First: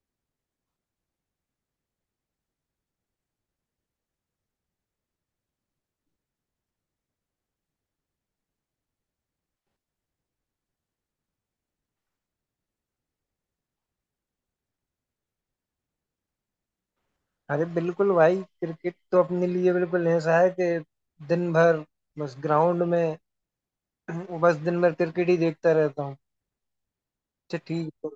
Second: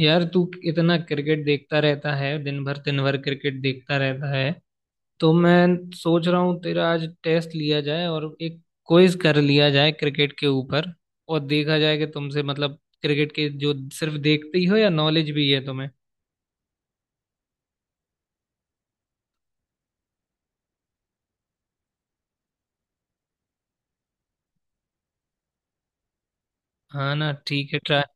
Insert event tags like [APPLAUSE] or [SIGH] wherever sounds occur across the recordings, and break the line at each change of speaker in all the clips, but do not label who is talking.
यार तू इतना क्रिकेट देखता रहता है। दिन भर क्रिकेट देखता रहता है। तो मैं सोच रहा हूँ तेरा आज टेस्ट लिया जाए और एक क्विज कर लिया जाए क्रिकेट के ऊपर। और देखा जाए कि तुमसे मतलब क्रिकेट के जो सिर्फ देखते ही हो या नॉलेज भी है तुम्हें।
अरे बिल्कुल भाई, क्रिकेट तो अपने लिए बिल्कुल ऐसा है कि दिन भर बस ग्राउंड में। [CLEARS THROAT] बस दिन भर क्रिकेट ही देखता रहता हूँ।
हाँ ना,
अच्छा,
ठीक है
ठीक
ट्राई,
है।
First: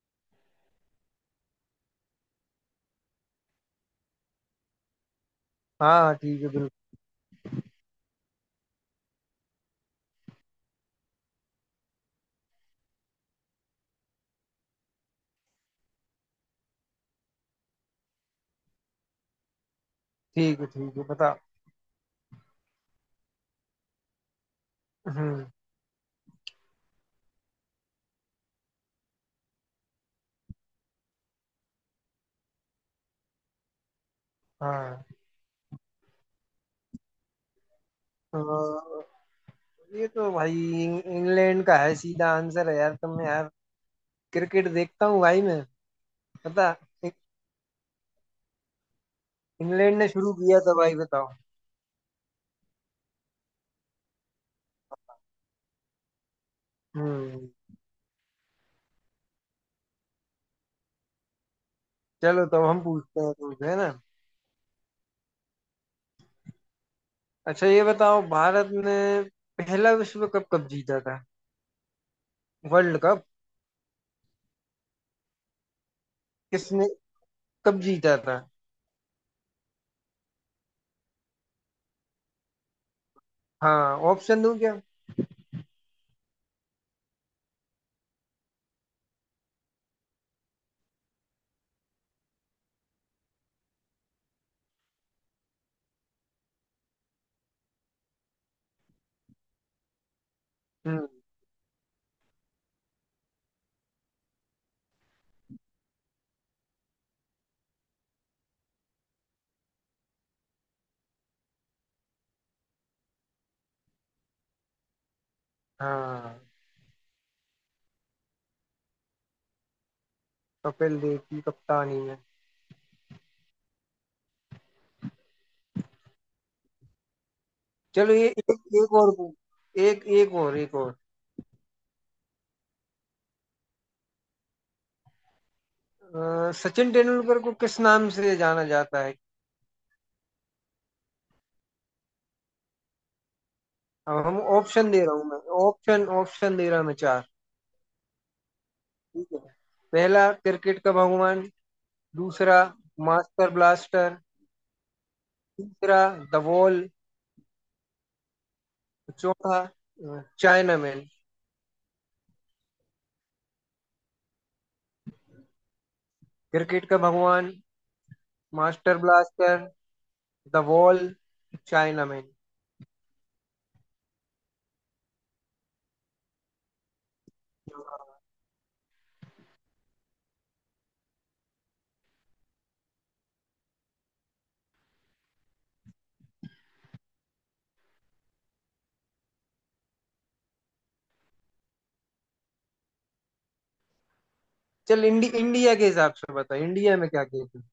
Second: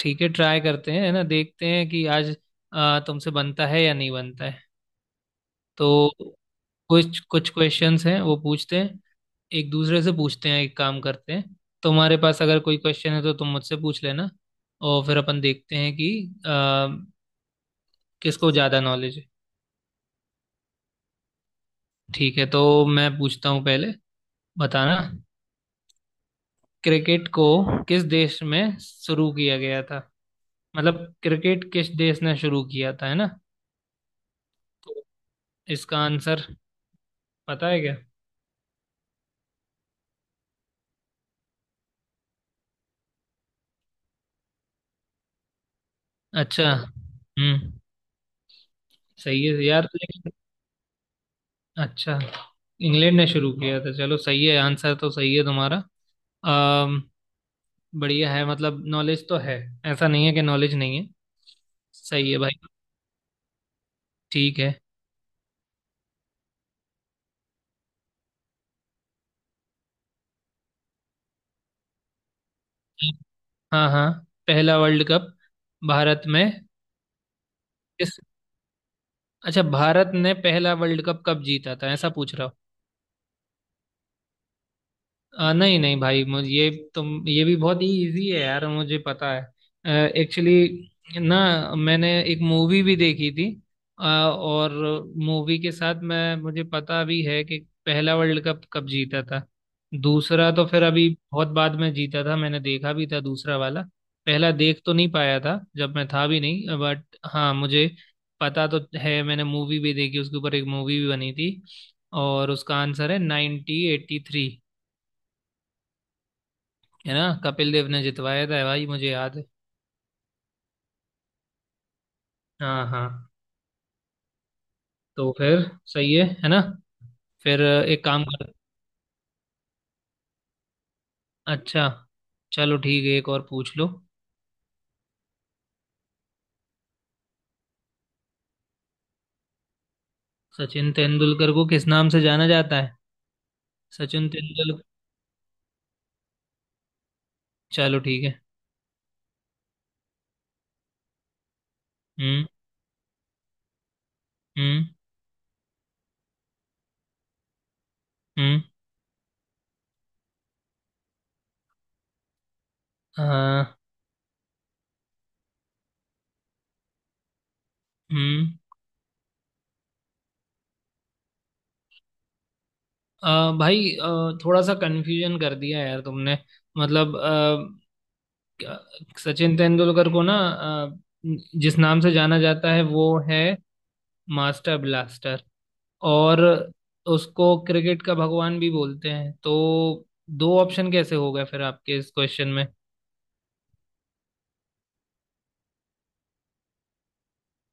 ठीक है ट्राई करते हैं है ना। देखते हैं कि आज तुमसे बनता है या नहीं बनता है। तो
हाँ हाँ, ठीक है, बिल्कुल।
कुछ कुछ क्वेश्चंस हैं वो पूछते हैं, एक दूसरे से पूछते हैं, एक काम करते हैं। तुम्हारे पास अगर कोई क्वेश्चन है तो तुम मुझसे पूछ लेना। और फिर अपन देखते हैं कि अ, किसको ज़्यादा नॉलेज है।
ठीक है, ठीक है, बता।
ठीक है तो मैं पूछता हूँ पहले, बताना।
हम्म।
क्रिकेट को किस देश में शुरू किया गया था, मतलब क्रिकेट किस देश ने शुरू किया था है ना। तो
हाँ।
इसका आंसर पता है क्या।
अ, ये तो भाई इंग्लैंड का है, सीधा आंसर है यार। तुम यार, क्रिकेट देखता हूँ भाई मैं।
अच्छा।
पता इं-
हम्म, सही है यार
इंग्लैंड ने
लेकिन।
शुरू किया था भाई, बताओ।
अच्छा, इंग्लैंड ने शुरू किया था, चलो सही है, आंसर तो सही है तुम्हारा। अम
हम्म।
बढ़िया है, मतलब नॉलेज तो है। ऐसा नहीं है कि नॉलेज नहीं है। सही है
चलो तब
भाई।
हम पूछते हैं तुमसे, है ना।
ठीक है।
अच्छा ये बताओ, भारत ने पहला विश्व कप कब जीता था? वर्ल्ड कप
हाँ हाँ, पहला वर्ल्ड कप भारत में
किसने कब जीता
किस।
था?
अच्छा, भारत ने पहला वर्ल्ड कप कब जीता था, ऐसा पूछ रहा।
हाँ, ऑप्शन दूं क्या?
नहीं नहीं भाई मुझे ये, तुम ये भी बहुत ही इजी है यार, मुझे पता है एक्चुअली ना। मैंने एक मूवी भी देखी थी और मूवी के साथ मैं मुझे पता भी है कि पहला वर्ल्ड कप कब जीता था। दूसरा तो फिर अभी
हम्म।
बहुत बाद में जीता था, मैंने देखा भी था दूसरा वाला। पहला देख तो नहीं पाया था जब मैं था भी नहीं, बट हाँ मुझे पता तो है, मैंने मूवी भी देखी उसके ऊपर, एक मूवी भी बनी थी। और उसका आंसर है 1983।
हाँ,
है ना, कपिल देव ने जितवाया था भाई मुझे याद है।
कपिल देव की कप्तानी में।
हाँ हाँ, तो फिर सही है ना। फिर एक
चलो
काम
ये
कर।
एक एक और, एक और।
अच्छा, चलो ठीक है एक और पूछ लो।
सचिन तेंदुलकर को किस नाम से जाना जाता है?
सचिन तेंदुलकर को किस नाम से जाना जाता है।
अब
सचिन
हम
तेंदुलकर।
ऑप्शन दे रहा हूँ मैं, ऑप्शन ऑप्शन दे रहा हूँ मैं चार।
चलो ठीक है।
ठीक है। पहला, क्रिकेट का भगवान।
हम्म।
दूसरा, मास्टर ब्लास्टर।
हम्म।
तीसरा, द वॉल।
हम्म।
चौथा चाइनामैन।
हाँ।
क्रिकेट का भगवान,
हम्म।
Master blaster, the wall, chinaman.
भाई थोड़ा सा कंफ्यूजन कर दिया यार तुमने। मतलब सचिन तेंदुलकर को ना, जिस नाम से जाना जाता है वो है मास्टर ब्लास्टर। और उसको क्रिकेट का भगवान भी बोलते हैं, तो दो ऑप्शन कैसे हो गए फिर आपके इस क्वेश्चन में।
चल इंडिया के हिसाब से बता, इंडिया में क्या कहते हैं?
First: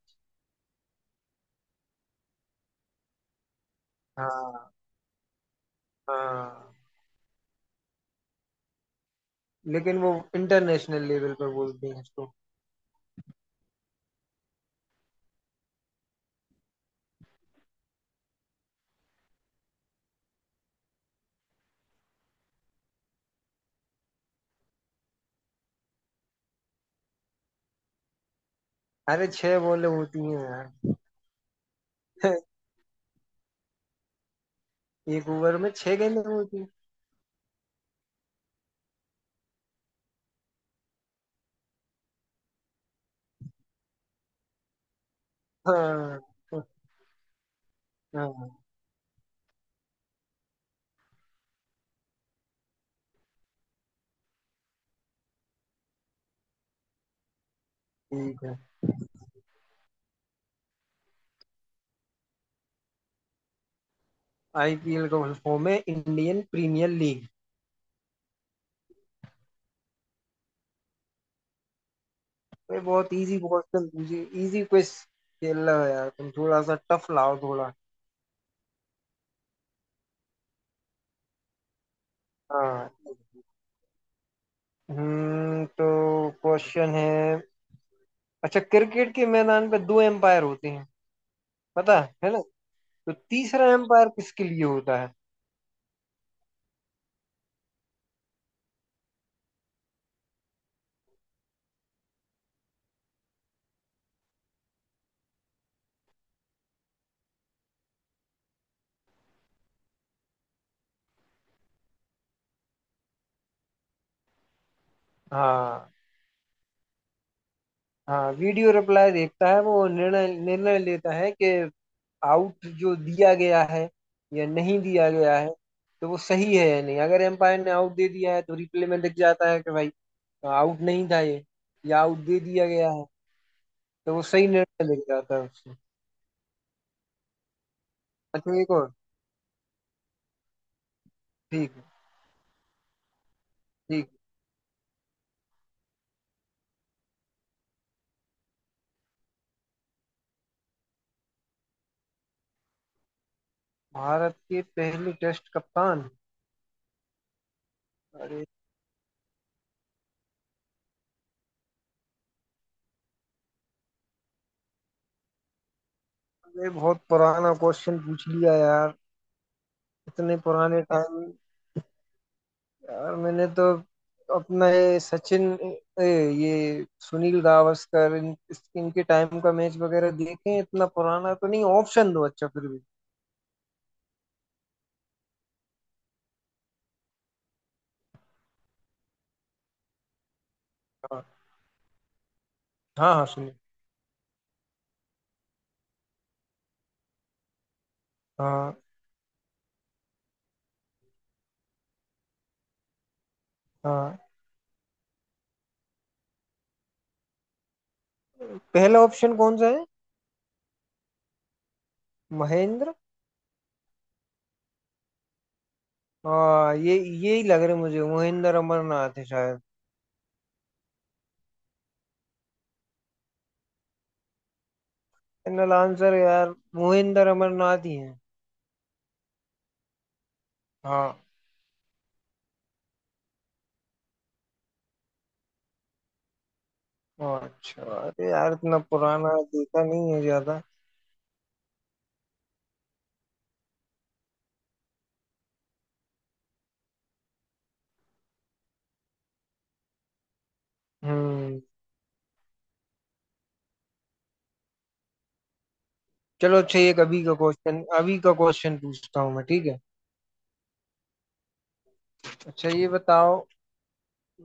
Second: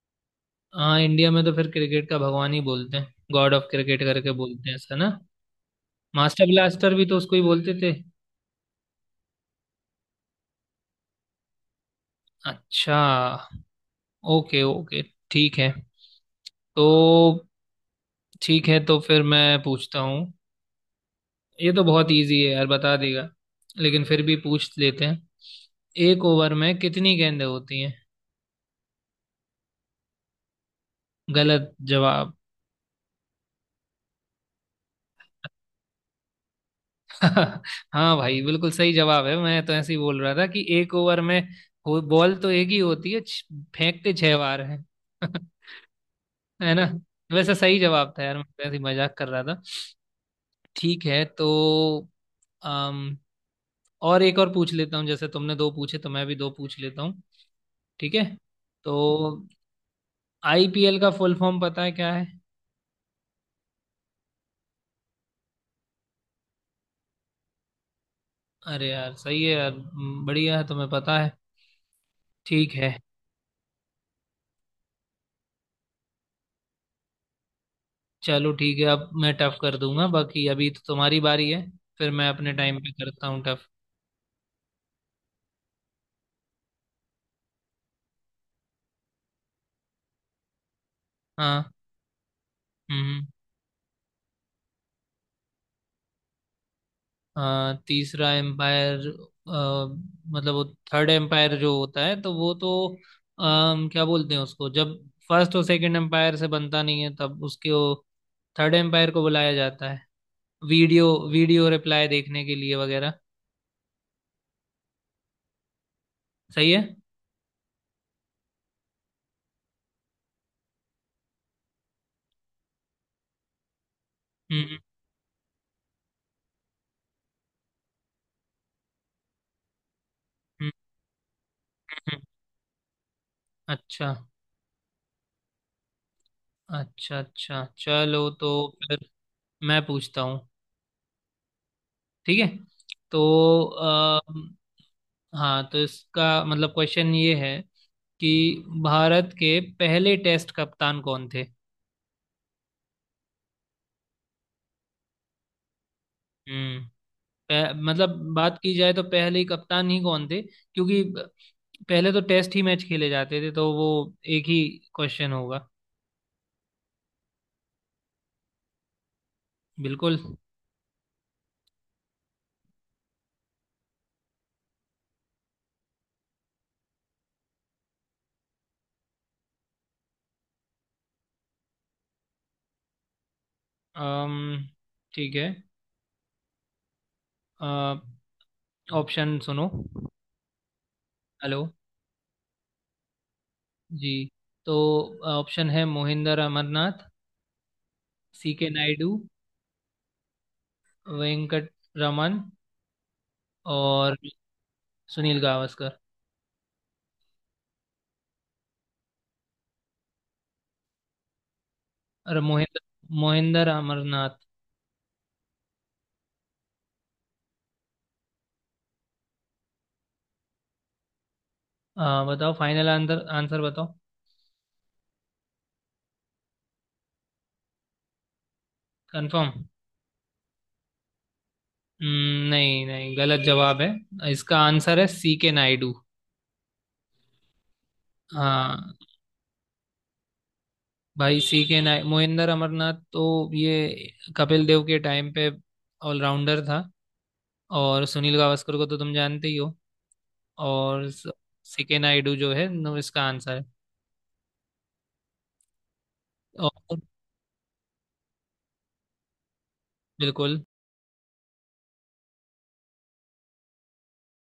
हाँ, इंडिया में तो फिर क्रिकेट का भगवान ही बोलते हैं, गॉड ऑफ क्रिकेट करके बोलते
हाँ।
हैं ऐसा ना। मास्टर
हाँ,
ब्लास्टर भी तो उसको ही बोलते थे।
लेकिन वो इंटरनेशनल लेवल पर बोलते हैं इसको।
अच्छा, ओके ओके, ठीक है। तो ठीक है तो फिर मैं पूछता हूँ। ये तो बहुत इजी है यार, बता देगा, लेकिन फिर भी पूछ लेते हैं। एक ओवर में कितनी गेंदें होती हैं।
अरे छह बॉलें होती हैं यार।
गलत जवाब।
[LAUGHS] एक ओवर में छह गेंदें होती हैं।
हाँ भाई बिल्कुल सही जवाब है, मैं तो ऐसे ही बोल रहा था कि एक ओवर में बॉल तो एक ही होती है, फेंकते छह बार है। [LAUGHS]
हाँ।
है ना। वैसे सही जवाब था यार, मैं
हाँ,
तो ऐसे ही मजाक कर रहा था। ठीक है तो अम, और एक और पूछ लेता हूँ, जैसे तुमने दो पूछे तो मैं भी दो पूछ लेता हूँ। ठीक है।
ठीक है।
तो आईपीएल का फुल फॉर्म पता है क्या है।
आईपीएल का फॉर्म है इंडियन प्रीमियर लीग।
अरे यार सही है यार, बढ़िया है तुम्हें पता है। ठीक
भाई
है।
बहुत इजी क्वेश्चन पूछे, इजी क्विज खेल रहे हो यार तुम। थोड़ा सा टफ लाओ थोड़ा।
चलो ठीक है, अब मैं टफ कर दूंगा, बाकी अभी तो तुम्हारी बारी है। फिर मैं अपने टाइम पे
हाँ।
करता हूँ टफ।
हम्म। तो क्वेश्चन है। अच्छा, क्रिकेट के मैदान पे दो एम्पायर होते हैं,
हाँ।
पता है ना? तो
हम्म।
तीसरा एम्पायर किसके लिए होता है?
हाँ तीसरा एम्पायर, मतलब वो थर्ड एम्पायर जो होता है, तो वो तो क्या बोलते हैं उसको, जब फर्स्ट और सेकंड एम्पायर से बनता नहीं है तब उसके थर्ड एम्पायर को बुलाया जाता है। वीडियो, वीडियो रिप्लाई देखने के लिए वगैरह।
हाँ।
सही है।
हाँ, वीडियो रिप्लाई देखता है वो, निर्णय निर्णय लेता है कि आउट जो दिया गया है या
हम्म।
नहीं दिया गया है, तो वो सही है या नहीं। अगर एम्पायर ने आउट दे दिया है तो रिप्ले में दिख जाता है कि भाई,
हम्म,
आउट नहीं था ये, या आउट
हम्म,
दे दिया गया है।
अच्छा।
तो वो सही निर्णय दिख जाता है उससे।
अच्छा अच्छा, चलो तो
अच्छा, एक और।
फिर मैं पूछता हूँ।
ठीक है,
ठीक है तो
ठीक है।
आ, हाँ तो इसका मतलब क्वेश्चन ये है कि भारत के पहले टेस्ट कप्तान कौन थे।
भारत के पहले टेस्ट कप्तान।
हम्म। मतलब
अरे
बात की जाए तो पहले ही कप्तान ही कौन थे, क्योंकि पहले तो टेस्ट ही मैच खेले जाते थे, तो वो एक ही क्वेश्चन होगा।
ये बहुत पुराना क्वेश्चन पूछ लिया यार।
बिल्कुल।
इतने पुराने टाइम। यार मैंने तो अपना ये सचिन, ए, ये सुनील गावस्कर इनके टाइम का मैच वगैरह देखे हैं। इतना पुराना तो नहीं, ऑप्शन दो अच्छा फिर भी।
अम्म ठीक है, ऑप्शन सुनो।
हाँ
हेलो
हाँ हाँ, सुनील।
जी। तो ऑप्शन है मोहिंदर अमरनाथ, सी के
हाँ।
नायडू, वेंकट रमन, और
हाँ,
सुनील गावस्कर।
पहला ऑप्शन कौन सा है?
अरे मोहिंदर,
महेंद्र।
मोहिंदर अमरनाथ।
हाँ, ये ही लग रहे मुझे, मोहिंदर अमरनाथ है शायद।
बताओ फाइनल आंसर, आंसर बताओ।
फाइनल आंसर यार मोहिंदर अमरनाथ ही है।
कंफर्म।
हाँ।
नहीं नहीं गलत जवाब है, इसका आंसर है सी के नायडू।
हाँ, अच्छा, अरे यार इतना
हाँ
पुराना देखा नहीं है ज्यादा।
भाई, सी के नाय मोहिंदर अमरनाथ तो ये कपिल देव के टाइम पे ऑलराउंडर था। और सुनील गावस्कर को तो तुम जानते ही हो। और
हम्म।
सी के नायडू जो है, नो, इसका आंसर है।
चलो, अच्छा ये
और
अभी का क्वेश्चन, अभी का क्वेश्चन पूछता हूँ मैं, ठीक है।
बिल्कुल।
अच्छा ये बताओ,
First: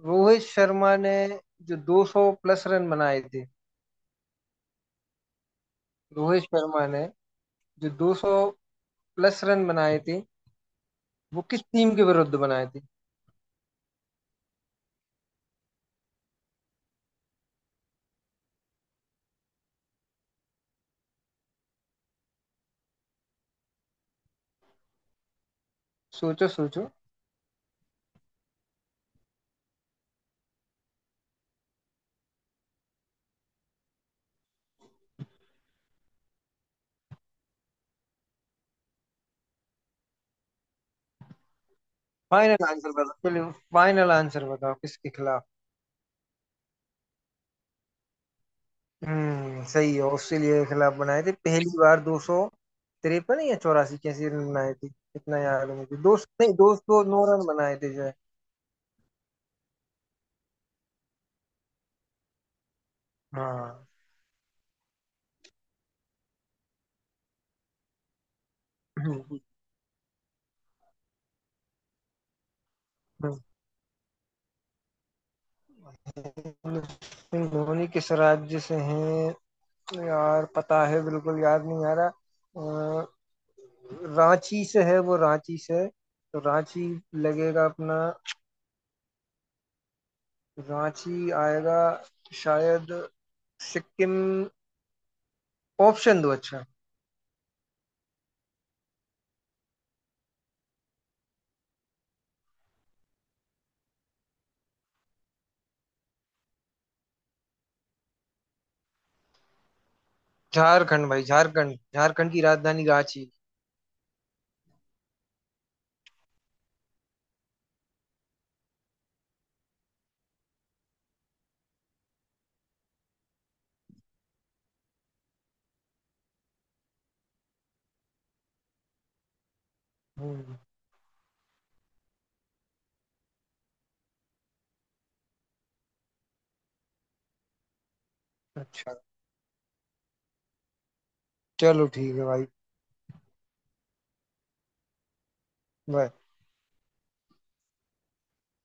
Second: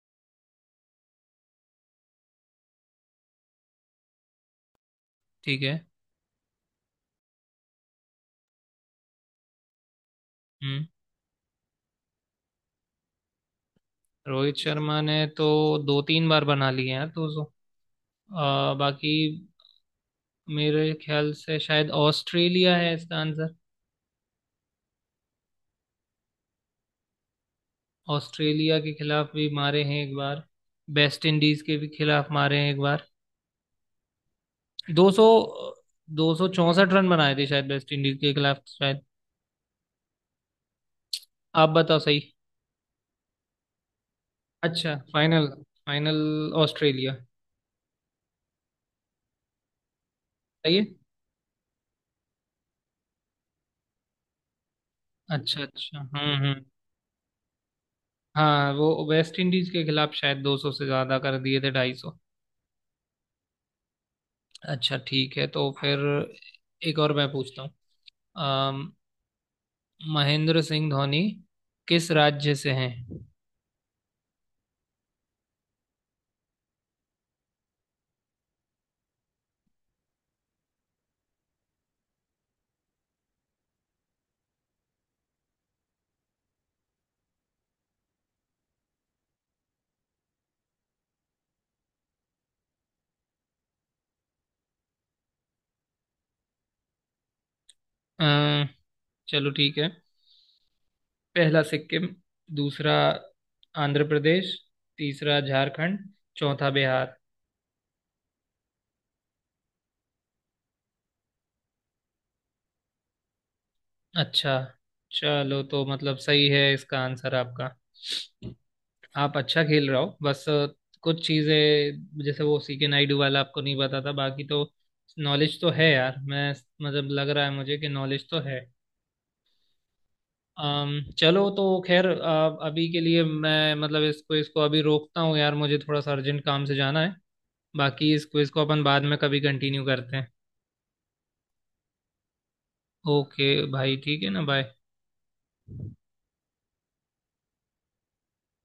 रोहित शर्मा ने जो 200 प्लस रन बनाए थे,
ठीक है।
रोहित शर्मा ने जो 200 प्लस रन बनाए थे,
हम्म।
वो किस टीम के विरुद्ध बनाए थे?
रोहित शर्मा ने तो दो तीन बार बना लिए हैं, तो बाकी मेरे ख्याल से शायद ऑस्ट्रेलिया है इसका आंसर।
सोचो सोचो।
ऑस्ट्रेलिया के खिलाफ भी मारे हैं एक बार, वेस्ट इंडीज के भी खिलाफ मारे हैं एक बार। 200, 264 रन बनाए थे शायद वेस्ट इंडीज के खिलाफ शायद। आप बताओ सही।
फाइनल आंसर बताओ चलो, फाइनल आंसर बताओ,
अच्छा
किसके खिलाफ?
Final, final Australia.
हम्म, सही है, ऑस्ट्रेलिया के
सही है।
खिलाफ बनाए थे पहली बार 253 या चौरासी, कैसे रन बनाए थे? इतना
अच्छा
याद है मुझे
अच्छा,
दो सौ
हम्म।
नहीं, 209 रन बनाए थे जो है।
हाँ वो वेस्ट इंडीज के खिलाफ शायद 200 से ज्यादा कर दिए थे, 250।
हाँ।
अच्छा ठीक है तो फिर एक और मैं पूछता हूँ। महेंद्र सिंह धोनी किस राज्य से हैं।
[CLEARS THROAT] महेंद्र सिंह धोनी किस राज्य से हैं? यार पता है, बिल्कुल याद नहीं आ रहा। रांची से है वो, रांची से। तो रांची लगेगा अपना, रांची आएगा शायद। सिक्किम? ऑप्शन दो अच्छा।
अ, चलो ठीक है, पहला सिक्किम, दूसरा आंध्र प्रदेश, तीसरा झारखंड, चौथा बिहार।
झारखंड भाई, झारखंड, झारखंड की राजधानी रांची।
अच्छा, चलो तो मतलब सही है इसका आंसर आपका। आप अच्छा खेल रहे हो, बस कुछ चीजें जैसे वो सी के नायडू वाला आपको नहीं पता था, बाकी तो नॉलेज तो है यार, मैं मतलब लग रहा है मुझे कि नॉलेज तो है।
हम्म।
चलो तो खैर अभी के लिए मैं मतलब इसको इसको अभी रोकता हूँ यार, मुझे थोड़ा सा अर्जेंट काम से जाना है। बाकी इस क्विज को अपन
अच्छा
बाद में कभी कंटिन्यू करते हैं।
चलो, ठीक है भाई,
ओके। भाई ठीक है ना, बाय।
बाय।